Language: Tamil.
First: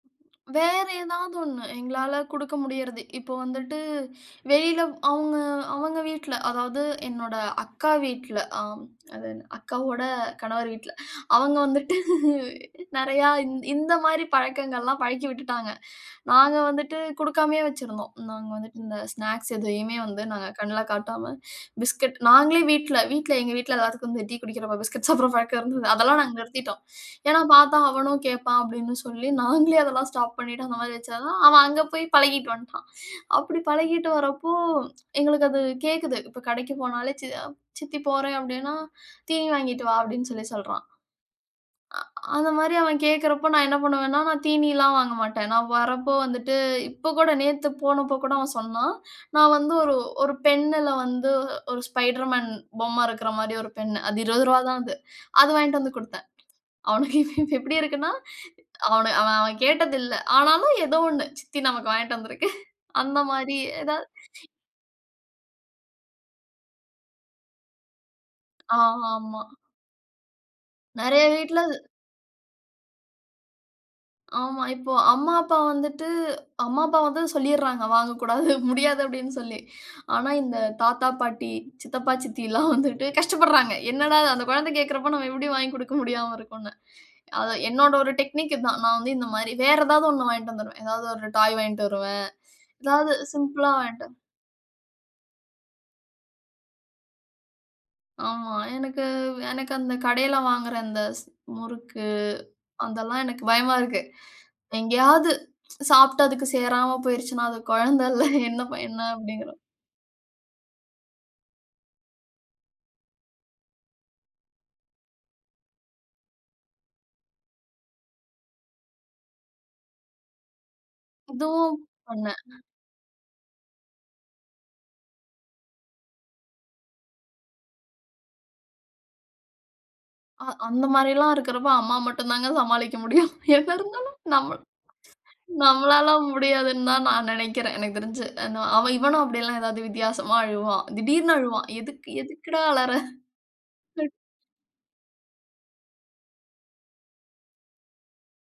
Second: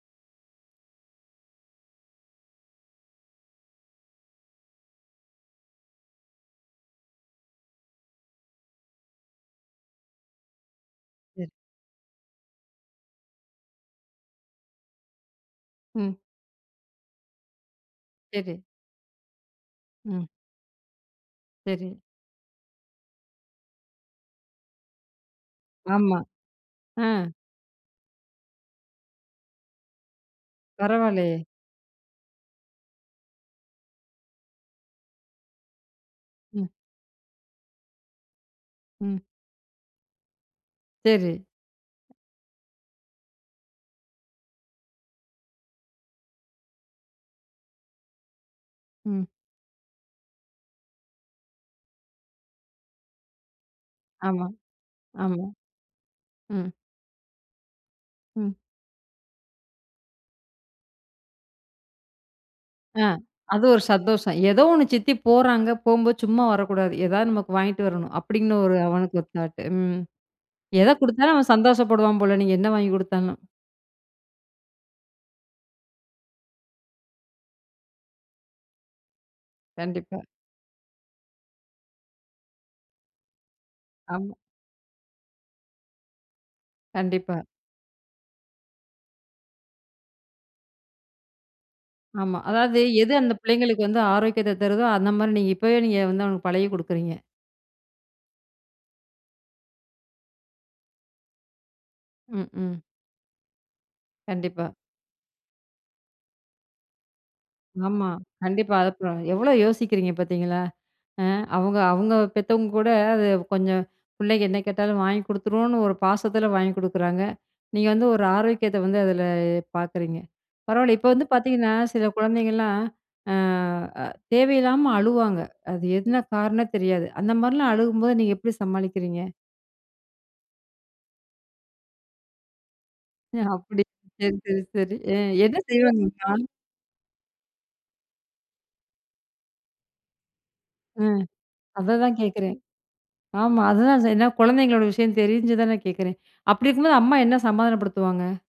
வேற ஏதாவது 1, எங்களால குடுக்க முடியிறது. இப்போ வந்துட்டு வெளியில அவங்க அவங்க வீட்ல, அதாவது என்னோட அக்கா வீட்ல, ஆ அது அக்காவோட கணவர் வீட்ல, சரி. அவங்க வந்துட்டு நெறையா இந்த மாதிரி பழக்கங்கள்லாம் பழக்கி விட்டுட்டாங்க. ம். நாங்க வந்துட்டு குடுக்காமயே வச்சுருந்தோம். நாங்க சரி. வந்துட்டு இந்த ஸ்நாக்ஸ் எதையுமே வந்து, ம். நாங்க கண்ல காட்டாம சரி. பிஸ்கட் நாங்களே வீட்ல-வீட்ல எங்க வீட்ல எல்லாருக்கும் டீ குடிக்கிற பிஸ்கட்ஸ் சாப்புட்ற பழக்கம் இருந்தது. ஆமா. அதெல்லாம் நாங்க நிறுத்திட்டோம். ஆ. ஏனா, "பார்த்தா அவனும் கேட்பான்" அப்படின்னு சொல்லி நாங்களே அதெல்லாம் ஸ்டாப் பண்ணிட்டு அந்த மாரி வெச்சா பரவாயில்லயே. தான் அவன் அங்க போய் பழகீட்டு வந்துட்டான். அப்டி பழகீட்டு வர்றப்போ எங்களுக்கு அது கேக்குது. இப்போ ம். கடைக்கு போனாலே, சி "சித்தி போறேன்" அப்படீன்னா, ம். "தீனி வாங்கிட்டு வா" அப்படின்னு சொல்லி சொல்றான். சரி. ஆ அந்த மாரி அவன் கேட்கறப்போ, நான் என்ன பண்ணுவேன்னா, நான் தீனில்லாம் வாங்க மாட்டேன். நான் வர்றப்போ வந்துட்டு இப்ப கூட நேத்து போனபோ கூட அவன் சொன்னான். ம். நான் வந்து ஒரு ஒரு பென்னுல வந்து ஒரு ஸ்பைடர் மேன் பொம்ம இருக்கிற மாரி ஒரு பென். அது இருபது ஆமா, ரூபாய் தான் அது. ஆமா. அது வாங்கிட்டு வந்து குடுத்தேன். ம். அவனுக்கு எப்படி இருக்குன்னா, ம். அவன அவன் கேட்டது இல்ல. ஆனாலும் ஏதோ 1 சித்தி நமக்கு வாங்கிட்டு வந்திருக்கு ஆ அந்த மாரி அது ஒரு ஏதாவது சந்தோஷம். "ஏதோ 1 சித்தி போறாங்க. போகும்போது, சும்மா வரக்கூடாது எதா நமக்கு வாங்கிட்டு வரணும்" அப்படின்னு ஒரு ஆ அவனுக்கு ஒரு ஆமா. தாட். ம் எத நெறைய குடுத்தாலும் அவன் வீட்ல அது சந்தோஷப்படுவான் போல, நீங்க என்ன வாங்கிக் குடுத்தாலும். ஆமா, இப்போ அம்மா, அப்பா வந்துட்டு அம்மா, அப்பா வந்து சொல்லிட்றாங்க "வாங்கக்கூடாது, முடியாது" அப்படின்னு சொல்லி. கண்டிப்பா. ஆனா, இந்த தாத்தா, பாட்டி, சித்தப்பா, சித்தில்லாம் வந்துட்டு கஷ்டப்பட்றாங்க. "என்னடா, ஆமா. அந்த கொழந்தை கேட்கிறப்போ நம்ம எப்படி வாங்கிக் குடுக்க முடியாம இருக்கும்னு" கண்டிப்பா. அதான் என்னோட ஒரு டெக்னிக் இது தான். நான் வந்து இந்த மாரி வேற ஏதாவது 1 வாங்கிட்டு வந்துருவேன். ஏதாவது ஒரு டாய் வாங்கிட்டு வருவேன். ஆமா. அதாவது எது எதாவது அந்த சிம்பிள்ளா பிள்ளைங்களுக்கு வந்து வாங்கிட்டு ஆரோக்கியத்த தருதோ, அந்த மாரி நீங்க இப்பவே நீங்க வந்து, அவனுக்கு பழகி குடுக்குறீங்க. ஆமா. எனக்கு எனக்கு அந்த கடையில வாங்குற அந்த ஸ் முறுக்கு, ம்க்கும். அதெல்லாம் எனக்கு பயமா இருக்கு. கண்டிப்பா. எங்கெயாது சாப்பிட்டு அதுக்கு சேராம போயிருச்சுனா, அது ஆமா. கொழந்தல்ல என்ன ப கண்டிப்பா அத என்ன எவ்வளோ அப்படிங்கிற யோசிக்கிறீங்க பார்த்தீங்களா, ஆ அவங்க அவங்க பெத்தவங்க கூட அது கொஞ்சம் "பிள்ளைங்க என்ன கேட்டாலும் வாங்கிக் குடுத்துருவோம்"னு, ஒரு பாசத்தில வாங்கிக் குடுக்குறாங்க. நீங்க வந்து ஒரு ஆரோக்கியத்த வந்து அதில பார்க்குறீங்க. பரவாயில்ல, இப்போ வந்து பார்த்தீங்கன்னா, இதுவும் சில பண்ணேன். குழந்தைங்கள்லாம் ஆ தேவையில்லாம அழுவாங்க, அது என்ன காரணம்? தெரியாது. அந்த மாதிரிலாம் அழுகும்போது நீங்க எப்படி சமாளிக்கிறீங்க? அ அந்த மாரில்லாம் இருக்கிறப்போ அம்மா மட்டும் தாங்க சமாளிக்க முடியும். என்ன அப்பிடி. இருந்தாலும் சரி, சரி, நம்ம சரி. அ என்ன நம்மளால செய்வாங்கம்மா? முடியாதுன்னு தான் நான் நெனைக்கிறேன் எனக்கு தெரிஞ்சு. ந இவனும் அப்படில்லாம் ஏதாவது வித்தியாசமா அழுவான். ம். திடீர்னு அழுவான்."எதுக்கு? அததான் கேட்குறேன். எதுக்குடா அழற?" ஆமா, அததான் ட் ஏனா, குழந்தைங்களோட விஷயம் தெரிஞ்சுதா நான் கேட்குறேன். அப்படி இருக்கும்போது, அம்மா என்ன சமாதானப்படுத்துவாங்க?